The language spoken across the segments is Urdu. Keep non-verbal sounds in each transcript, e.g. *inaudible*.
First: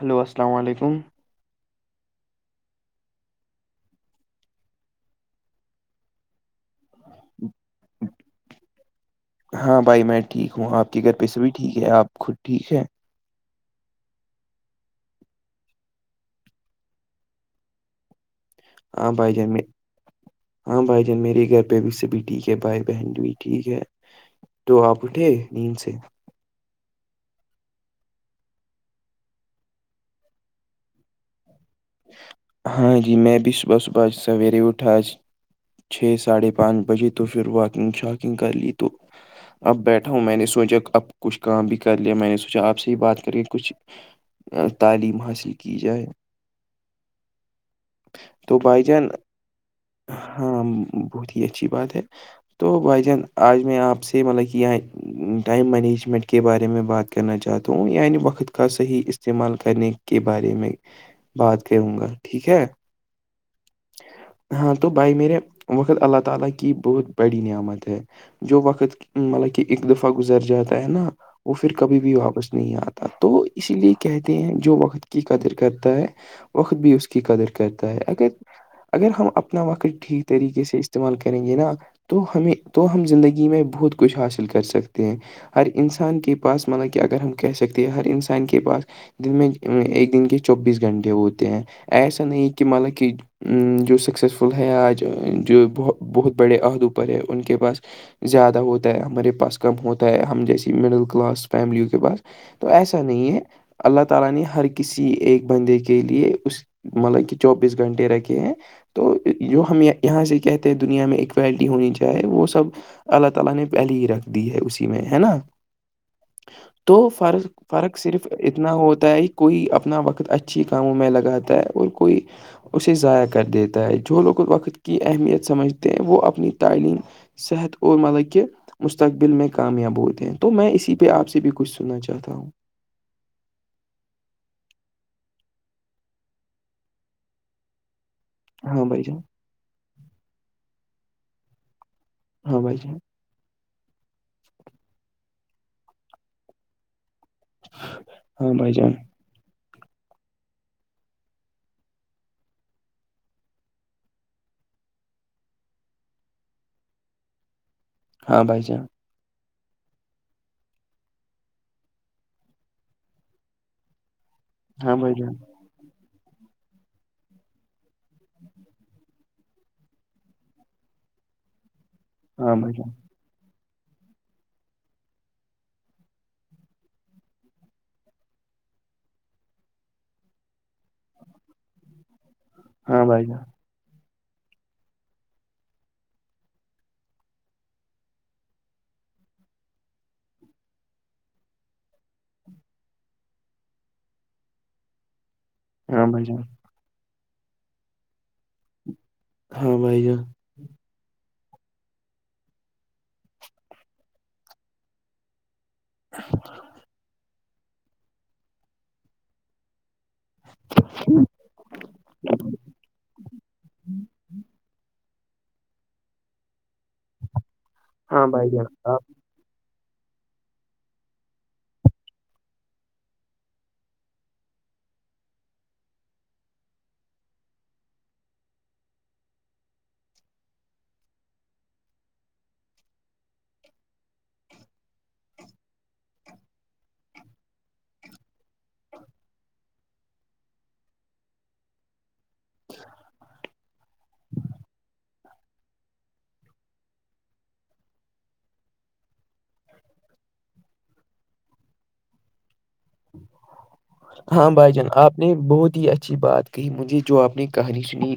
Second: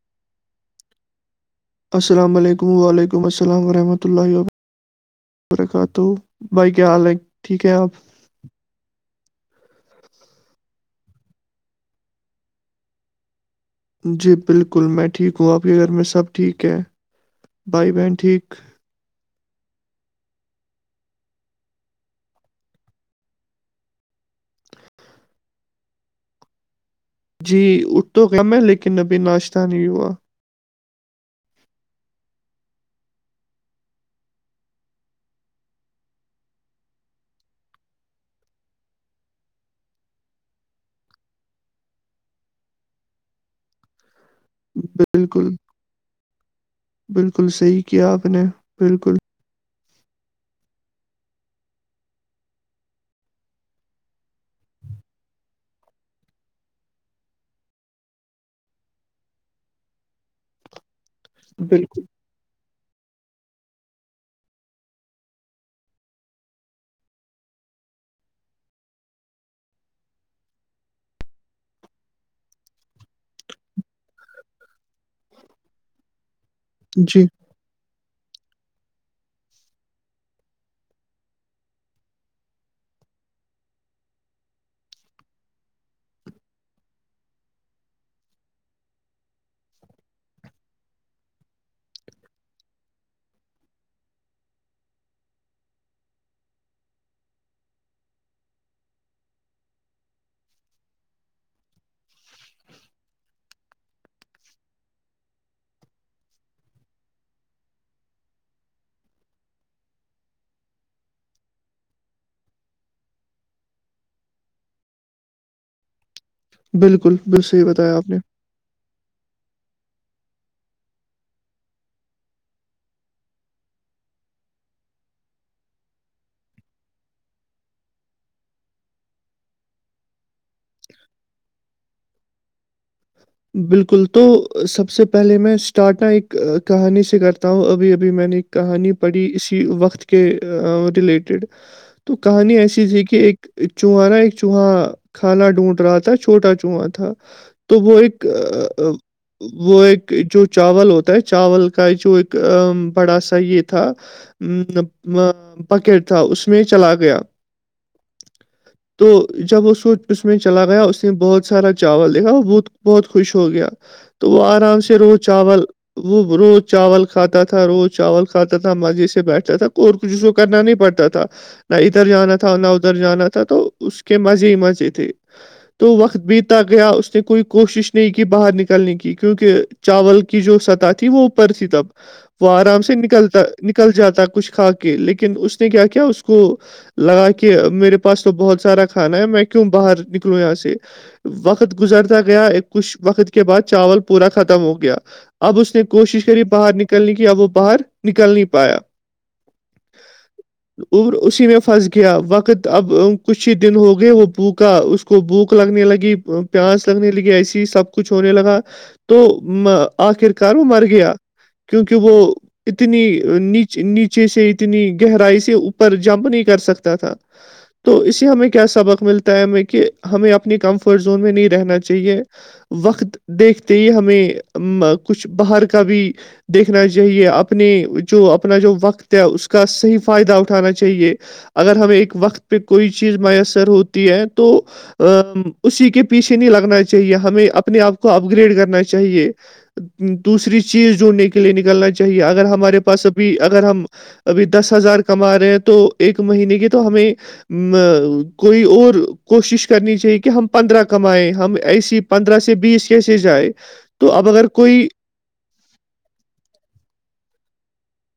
ہلو السلام علیکم السلام علیکم و علیکم السلام ورحمۃ اللہ وبرکہ وبرکات ہو بھائی کیا حال ہے ٹھیک ہے آپ ہاں بھائی میں ٹھیک ہوں آپ کے گھر پہ سے بھی ٹھیک ہے آپ خود ٹھیک ہے جی بالکل میں ٹھیک ہوں آپ کے گھر میں سب ٹھیک ہے بھائی بہن ٹھیک ہاں بائی جےی ہاں بھائی جان میرے گھر پہ بھی سب بھی ٹھیک ہے بھائی بہن بھی ٹھیک ہے تو آپ اٹھے نیند سے جی اھ تو کم ہے لیکن ابھی ناشتہ نہیں ہوا ہاں جی میں بھی صبح صبح سویرے اٹھاج چھ ساڑھے پانچ بجے تو پھر واکنگ شاکنگ کر لی تو اب بیٹھا ہوں میں نے سوچا اب کچھ کام بھی کر لیا میں نے سوچا آپ سے ہی بات کری کچھ تعلیم بالکل حاصل کی جائے بالکل صحیح کیا آپ نے تو بھائی جان بالکل ہاں بہت ہی اچھی بات ہے تو بھائی جان آج میں آپ سے مطلب کہ یہاں ٹائم مینجمنٹ کے بارے میں بات کرنا چاہتا ہوں یعنی وقت کا صحیح استعمال کرنے کے بارے میں بات کروں بالکل گا ٹھیک ہے ہاں تو بھائی میرے وقت اللہ تعالی کی بہت بڑی نعمت ہے جو وقت مطلب کہ ایک دفعہ گزر جاتا ہے نا وہ پھر کبھی بھی واپس نہیں آتا تو اسی لیے کہتے ہیں جو وقت کی قدر کرتا ہے وقت بھی اس کی جی قدر کرتا ہے اگر اگر ہم اپنا وقت ٹھیک طریقے سے استعمال کریں گے نا تو ہمیں تو ہم زندگی میں بہت کچھ حاصل کر سکتے ہیں ہر انسان کے پاس مطلب کہ اگر ہم کہہ سکتے ہیں ہر انسان کے پاس دن میں ایک دن کے چوبیس گھنٹے ہوتے ہیں ایسا نہیں کہ مطلب کہ جو سکسیزفل ہیں آج جو بت بہت بڑے عہدوں پر ہے ان کے پاس زیادہ ہوتا ہے ہمارے پاس کم ہوتا ہے ہم جیسیے مڈل کلاس فیملیوں کے پاس تو ایسا نہیں ہے اللہ تعالی نے ہر کسی ایک بندے کے لیے اس مطلب کہ چوبیس گھنٹے رکھے ہیں تو جو ہم یہاں سے کہتے ہیں دنیا میں ایکولٹی ہونی چاہے وہ سب اللہ تعالی نے پہلے ہی رکھ دی ہے اسی میں ہے نا تو بالکل بالکل فرق صحیح فرق بتایا آپ نے صرف اتنا ہوتا ہے کوئی اپنا وقت بہت اچھی کاموں میں لگاتا ہے اور کوئی اسے ضائع کر دیتا ہے جو لوگ وقت کی اہمیت سمجھتے ہیں وہ اپنی تعلیم صحت اور مطلب کہ مستقبل میں کامیاب ہوتے ہیں تو میں اسی پہ آپ سے بھی کچھ سننا چاہتا ہوں بالکل تو سب سے پہلے میں اسٹارٹا ایک کہانی سے کرتا ہوں ابھی ابھی میں نے ہاں کہانی بھائی جان پڑھی اسی وقت کے ریلیٹڈ تو کہانی ہاں بھائی ایسی جان تھی کہ ایک چوہا نا ایک چوہا کھانا ڈھونڈ رہا تھا چھوٹا چوہا تھا تو وہ ایک ہاں آ بھائی آ جان وہ ایک جو چاول ہوتا ہے چاول کا جو ایک بڑا سا یہ تھا ا پاکیٹ تھا اس میں چلا گیا ہاں بھائی جے ہاں تو جب وہو اس میں چلا گیا اس نے بہت سارا چاول دیکھا وہ بہت بہت خوش ہو گیا تو وہ آرام ہاں سے بھائی روز جان چاول وہ روز چاول کھاتا تھا روز چاول کھاتا تھا مزے سے بیٹھتا تھا ک کچھ اس کو کرنا نہیں پڑتا تھا نہ ادھر جانا ہاں تھا نہ بھائی جان ادھر جانا تھا تو اس کے مزے ہی مزے تھے تو وقت بیتا گیا اس نے کوئی کوشش نہیں کی باہر نکلنے کی کیونکہ چاول کی جو سطح تھی وہ اوپر تھی تب وہ آرام سے ہاں بھائی نکلتا جان نکل جاتا کچھ کھا کے لیکن اس نے کیا کیا اس کو لگا کہ میرے پاس تو بہت سارا کھانا ہے میں کیوں باہر نکلوں یہاں سے وقت گزر گیا ایک کچھ وقت کے بعد چاول پورا ختم ہو گیا اب اس نے ہاں کوشش بھائی جان کری باہر نکل نہیں کیا وہ باہر نکل نہیں پایا ہاں بھائی جان اسی میں پھنس گیا وقت اب کچھ ہی دن ہو گئے وہ پھکا اس کو بھوک لگنے لگی پیاس گسی سب کچھ ہونے لگا تو آخر کار وہ مر گیا کیونکہ وہ اتنی ن نیچے سے اتنی گہرائی سے اوپر جمپ نہیں کر سکتا تھا تو اس ہاں سے ہمیں بھائی جان کیا آپ سبق ملتا ہمیں کہ ہمیں اپنی کمفرٹ زون میں نہیں رہنا چاہیے وقت دیکھتے ہی ہمیں کچھ باہر کا بھی دیکھنا چاہیے اپنی جو اپنا جو وقت ہے اس کا صحیح فائدہ اٹھانا چاہیے اگر ہمیں ایک وقت پہ کوئی چیز میسر ہوتی ہے تو ا اسی کے پیچھے نہیں لگنا چاہیے ہمیں اپنے آپ کو اپ گریڈ کرنا چاہیے دوسری چیز جوونڑنے کے لیے نکلنا چاہیے اگر ہمارے پاس ابھی اگر ہم ابھی دس ہزار کما رہے ہیں تو ایک مہینے کی تو ہمیں ا کوئی اور کوشش کرنی چاہیے کہ ہم پندرہ کمائیں ہم ایسی پندرہ سے بیس کیسے جائے تو اب اگر ہاں بھائی کوئی جان آپ نے بہت ہی اچھی بات کہی مجھے جو آپ نے کہانی سنی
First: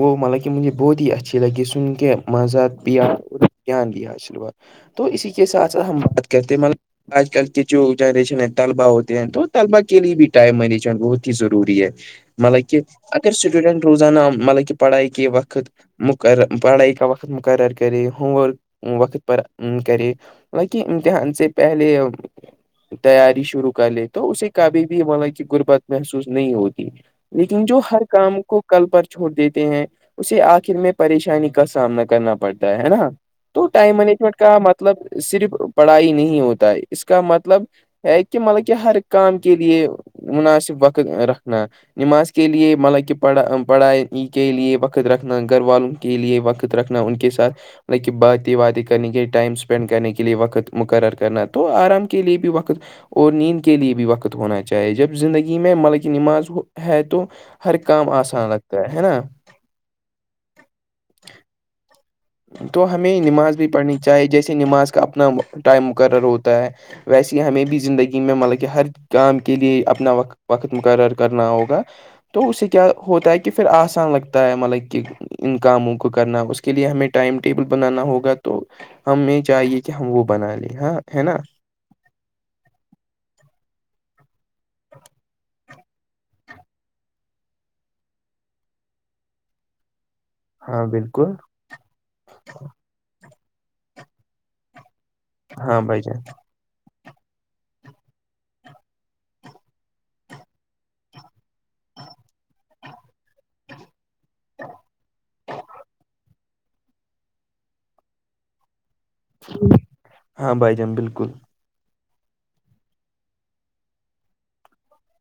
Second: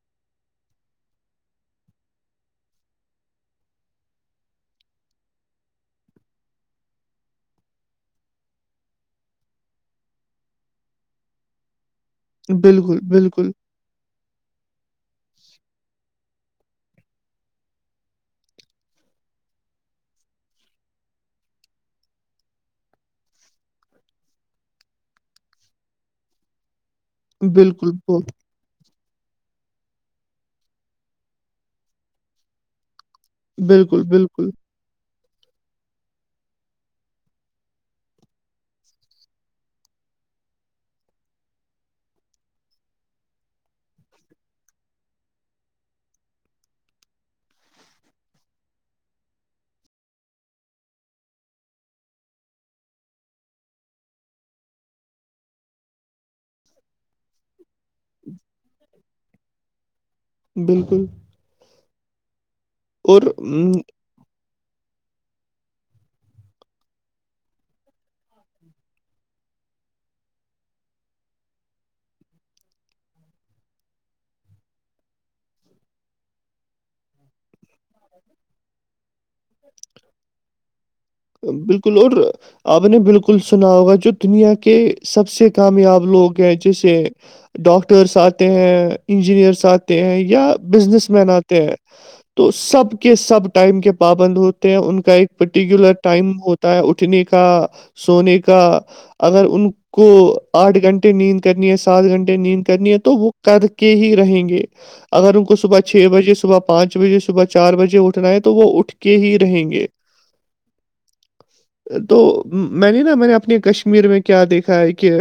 وہ ملب کہ مجھے بہت ہی اچھی لگی سن کے مذات بھییا گان دیا آشرواد تو اسی کے ساتھ ساتھ ہم بات کرتے ہیں ملب آج کل کی جو جنریشن ہے طلبہ ہوتے ہیں تو طلبہ کے لیے بھی ٹائم مینجمنٹ بہت ہی ضروری ہے مطلب کہ بالکل اگر بالکل اسٹوڈنٹ روزان ن مطلب کہ پڑھائی کے وقت مقرر پڑھائی کا وقت مقرر کرے ہووم ورک وقت پر کرے بک امتحان سے پہلے تیاری شروع کر لے تو اسے کبھی بھی مل کی غربت محسوس نہیں ہوتی لیکن جو بالکل ہر ب- کام کو کل پر چھوڑ دیتے ہیں اسے آخر میں پریشانی کا سامنا کرنا پڑتا ہے ہے نا تو ٹائم بالکل مینجمنٹ بالکل کا م مطلب صرف پڑھائی نہیں ہوتا ہے اس کا مطلب ہے کہ مطلب کہ ہر کام کے لیے مناسب وقت رکھنا نماز کے لئے مالک پڑھا پڑھائی کے لئے وقت رکھنا گھر والوں کے لیے وقت رکھنا ان کے ساتھ لط کہ باتیں باتیں کرنے کےئے ٹائم اسپینڈ کرنے کے لئے وقت مقرر کرنا تو آرام کے لئے بھی وقت اور نیند کے لیے بھی وقت ہونا چاہیے جب زندگی میں ملکی نماز ہے تو ہر کام آسان لگتا ہے ہے نا بالکل تو ہمیں اور نماز بھی ام، پڑھنی چاہیے جیسے نماز کا اپنا ٹائم مقرر ہوتا ہے ویسے ہی ہمیں بھی زندگی میں مطلب کہ ہر کام کے لئے اپنا وقت وقت مقرر کرنا ہوگا تو اس سے کیا ہوتا ہے کہ پھر آسان لگتا ہے مطلب کہ ان کاموں کو کرنا اس کے لیے ہمیں ٹائم ٹیبل بنانا ہوگا تو ہمیں چاہیے کہ ہم وہ بنا لیں ہاں ہے نا بالکل اور آپ نے بالکل سنا ہوگا جو دنیا کے سب سے کامیاب لوگ ہیں جیسے ڈاکٹرس آتے ہیں انجینئرس آتے ہیں یا ہاں بزنس مین بالکل آتے ہیں تو سب کے سب ٹائم کے پابند ہوتے ہیں ان کا ایک ہاں پرٹیکولر بھائی جان ٹائم ہوتا ہے اٹھنے کا سونے کا اگر ان کو آٹھ گھنٹے نیند کرنی ہے سات گھنٹے نیند کرنی ہے تو وہ کر کے ہی رہیں گے اگر ان کو صبح چھ بجے صبح پانچ بجے صبح چار بجے اٹھنا ہے تو وہ اٹھ کے ہی رہیں گے ہاں بھائی جان بالکل تو میں نے نا میں نے اپنے کشمیر میں کیا دیکھا ہے کہ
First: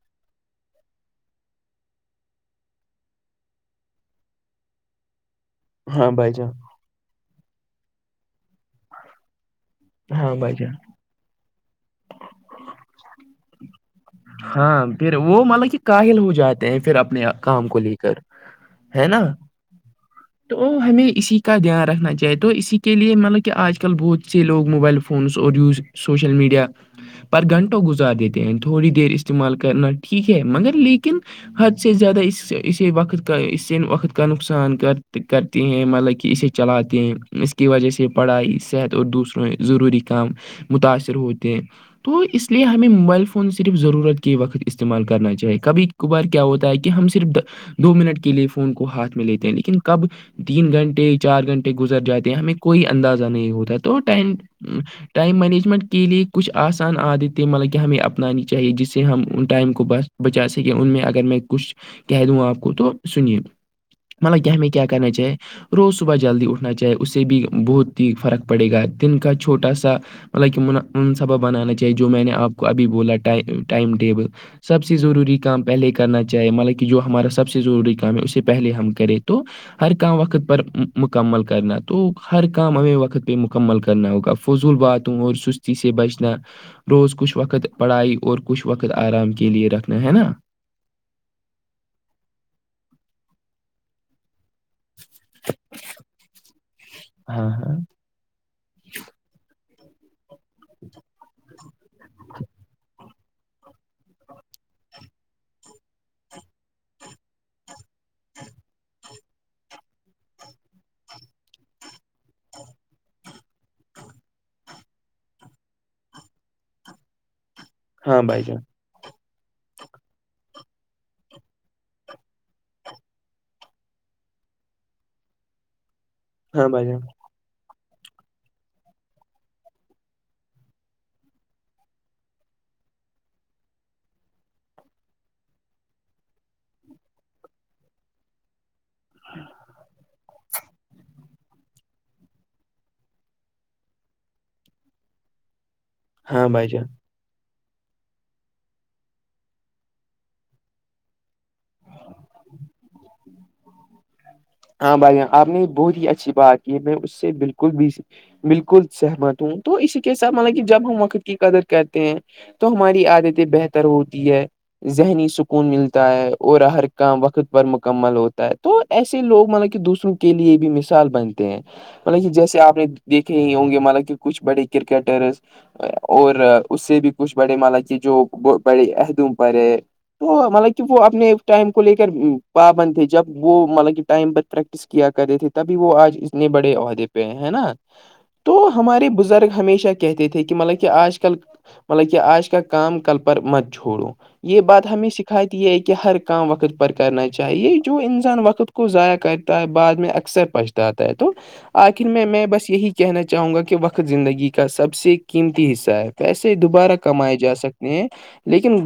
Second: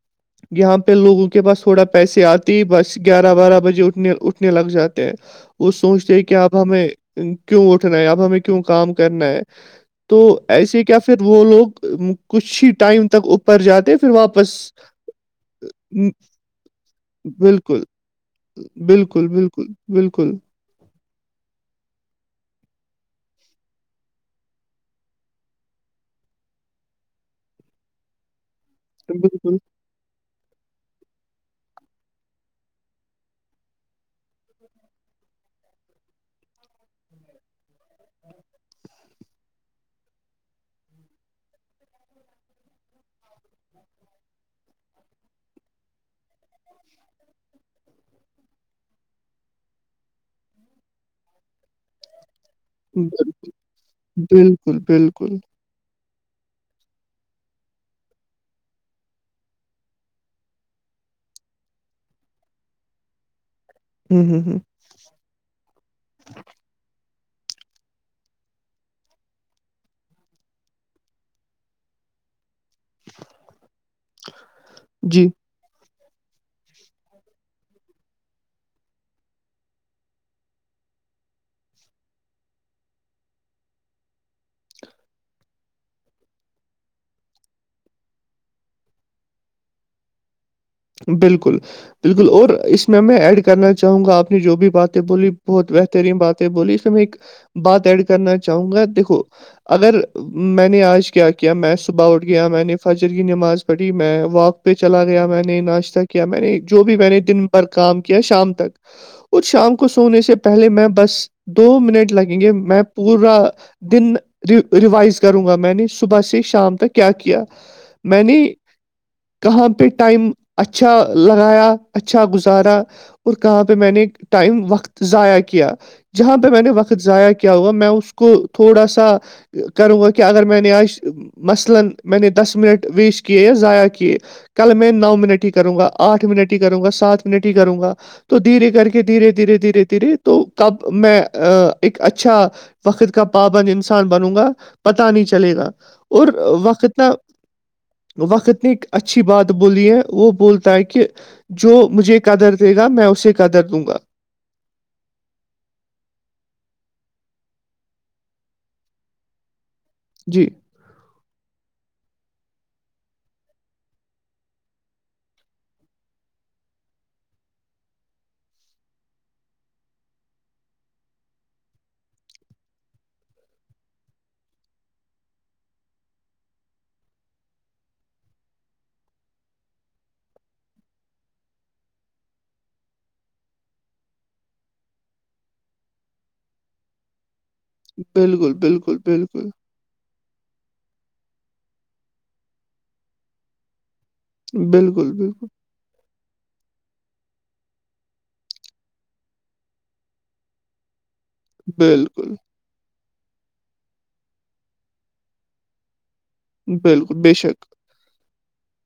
*inaudible* یہاں پہ لوگوں کے پاس تھوڑا پیسے آتی بس گیارہ بارہ بجے اٹھنے اٹھنے لگ جاتے ہیں وہ ہاں سوچتے ہے بھائی کہ جان اب ہمیں کیوں اٹھنا ہے اب ہمیں کیوں کام کرنا ہے تو ہاں بھائی جان ایسے کیا پھر وہ لوگ کچھ ہی ٹائم تک اوپر جاتے پھر واپس ہاں پھر وہ مطلب کہ ام، کااہل ہو جاتے ہیں پھر اپنے کام کو بالکل لے کر ہے نا بالکل بالکل بالکل تو ہمیں اسی کا دھیان رکھنا چاہیے تو اسی کے لیے مطلب کہ آج کل بہت سے لوگ موبائل فونس اور یوز سوشل میڈیا پر گھنٹو گزار دیتےینیں تھوڑی دیر استعمال بالکل کرنا ٹھیک ہے مگر لیکن حد سے زیادہ اس اس وقت کا اس وقت کا نقصان گھر کر ت ہیں مطلب کہ اسے چلاتے ہیں اس کی وجہ سے پڑھائی صحت اور دوسروں ضروری کام متاثر ہوتے ہیں تو اس لیے ہمیں موبائل فون فون صرف ضرورت کے وقت استعمال کرنا چاہیے کبھی کبھار کیا ہوتا ہے کہ ہم صرف دو منٹ کے لیے فون کو ہاتھ میں لیتے ہیں لیکن کب تین گھنٹے چار گھنٹے گزر جاتے ہیں ہمیں کوئی اندازہ نہیں ہوتا تو ٹائم بالکل بالکل ٹائم مینجمنٹ کے لیے کچھ آسان عادت ہے مطلب کہ ہمیں اپ انی چاہیے جس سے ہم ان ٹائم کو بچا سکیں ان میں اگر میں کچھ کہہ دوں آپ کو تو سنیے ہوں ہوں مطلب کیا ہوں میں کیا کرنا چاہیے روز صبح جلدی اٹھنا چاہے اس سے بھی بہت ہی فرق پڑے گا دن کا چھوٹا سا مطلب کہ منصبہ بنانا چاہیے جو میں نے آپ کو ابھی بولا ٹائم ٹیبل سب سے جی ضروری کام پہلے کرنا چاہیے مطلب کہ جو ہمارا سب سے ضروری کام ہے اسے پہلے ہم کریں تو ہر کام وقت پر مکمل کرنا تو ہر کام ہمیں وقت پہ مکمل کرنا ہوگا فضول باتوں اور سستی سے بچنا روز کچھ وقت پڑھائی اور کچھ وقت آرام کے لے رکھنا ہے نا بالکل بالکل اور اس میں میں ایڈ کرنا چاہوں گا آپ نے جو بھی باتیں بولی بہت بہترین باتیں بولی اس میں ایک ہاں ہاں بات ایڈ کرنا چاہوں گا دیکھو اگر میں نے آج کیا کیا میں صبح اٹھ گیا میں نے فج کی نماز پڑھی میں واک پہ چلا گیا میں نے ناشتہ کیا میں نے جو بھی میں نے دن پر کام کیا شام تک ک شام کو سونے سے پہلے میں بس دو منٹ لگیں گے میں پورا دن ریوائز کروں گا میں نے صبح سے شام تک کیا کیا ہاں میں نے بھائی جان کہاں پہ ٹائم اچھا لگایا اچھا گزارا اور کہاں پہ میں نے ٹائم وقت ضائع کیا جہاں پہ میں ہاں نے بھائی جان وقت ضائع کیا کیا ہوا میں اس کو تھوڑا سا کروں گا کہ اگر میں نے ج مثلا میں نے دس منٹ ویسٹ کیے یا ضائع کیے کل میں نو م ہی کروں گا آٹھ منٹ ہی کروں گا سات منٹ ہی کروں گا تو دھیرے کر کے دھیرے دھیرے دھیرے دھیرے تو کب میں ایک اچھا وقت کا پابند انسان بنوں گا پتا نہیں چلے گا اور ہاں بھائی جان وقت ن وقت نے ایک اچھی بات بولی ہے وہ بولتا ہے کہ جو مجھے قدر دے گا میں اسے قدر دوں گا ہاں بھائیاں آپ نے بہت ہی اچھی بات کی میں اس سے بالکل بھی بالکل سہمت ہوں تو اسے کیس جی مطلب کہ جب ہم وقت کی قدر کہتے ہیں تو ہماری عادتیں بہتر ہوتی ہے ذہنی سکون ملتا ہے اور ہر کام وقت پر مکمل ہوتا ہے تو ایسے لوگ مطلب کہ دوسروں کے لیے بھی مثال بنتے ہیں مطلب کہ جیسے آپ نے دیکھے ہی ہوں گے مطلب کہ کچھ بڑے کرکٹرس اور اس سے بھی کچھ بڑے مال کیے جو بڑے عدوم پر ہے تو مطلب کہ وہ اپنے ٹائم کو لے کر پا بندتےے جب وہ مطلب کہ ٹائم پر پریکٹس کیا کرتے تھے تبھی وہ آج اتنے بڑے عہدے پہ ہے نا بالکل تو بالکل ہمارے بزرگ بالکل ہمیشہ کیا کہتے تھے کہ مطلب کہ آج کل مطلب کہ آج کا کام کل پر مت چھوڑو یہ بات ہمیں بالکل بالکل سکھاتتی یہ ہے کہ ہر کام وقت پر کرنا چاہیے جو انسان وقت کو ضائع کرتا ہے بعد میں اکثر پچتااتتا ہے تو آخر میں بالکل میں بس یہی کہنا چاہوں گا کہ وقت زندگی کا سب سے قیمتی حصہ ہے پیسے دوبارہ بالکل بے کمائے جا شک سکتے ہیں لیکن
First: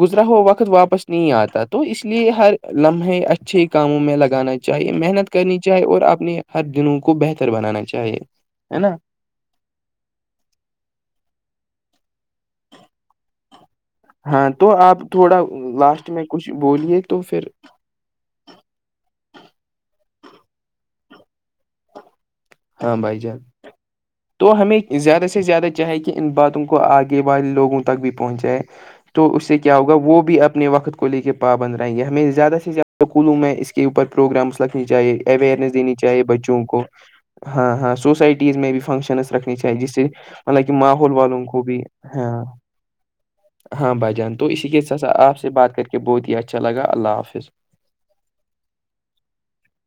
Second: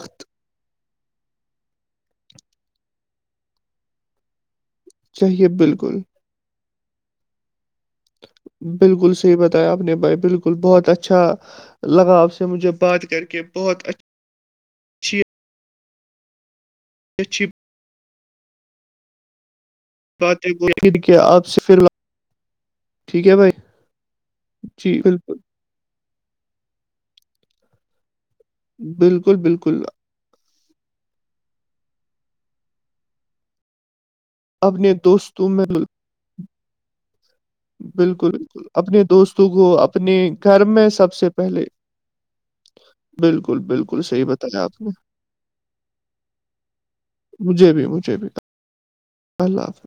گزرا ہو وقت واپس نہیں آتا تو اس لیے ہر لمحے اچھے کاموں میں لگانا چاہیے محنت چاہیے کرنی چاہے بالکل اور اپنے ہر دنوں کو بہتر بنانا چاہیے ہے نا بالکل صحیح بتایا آپ نے بھائی بالکل بہت اچھا لگا آپ سے مجھے بات کر کے بہت اچھا ہاں تو آپ تھوڑا لاسٹ میں کچھ بولیے تو پھر اچھی بات ہے وہ کیا آپ سے فی ال ہاں بھائی جان تو ہمیں جی زیادہ بالکل سے زیادہ ہے کہ ان باتوں کو آگے والے لوگوں تک بھی پہنچ جائے تو بالکل اس سے کیا بالکل ہوگا وہ بھی اب اپنے وقت کو لے کے پاابند رہائیا ہمیں زیادہ سے زیادہکولوں میں اس کے اوپر پروگرامس رکھنی اپنے چاہیے دوستوں میں اوئرنیس دینی چاہیے بچوں کو ہاں ہاں بالکل سوسائٹیز بالکل میں بھی اپنے فنکشنس دوستوں رکھنی کو چاہیے جس سے اپنے گھر مطلب کہ میں ماحول سب سے والوں کو پہلے بھی ہاں بالکل ہاں بالکل بھائی صحیح جان تو بتایا اسی کے آپ نے سا آپ سے بات کرک بہت ہی اچھا لگا اللہ حافظ مجھے بھی مجھے بھی اللہ حافظ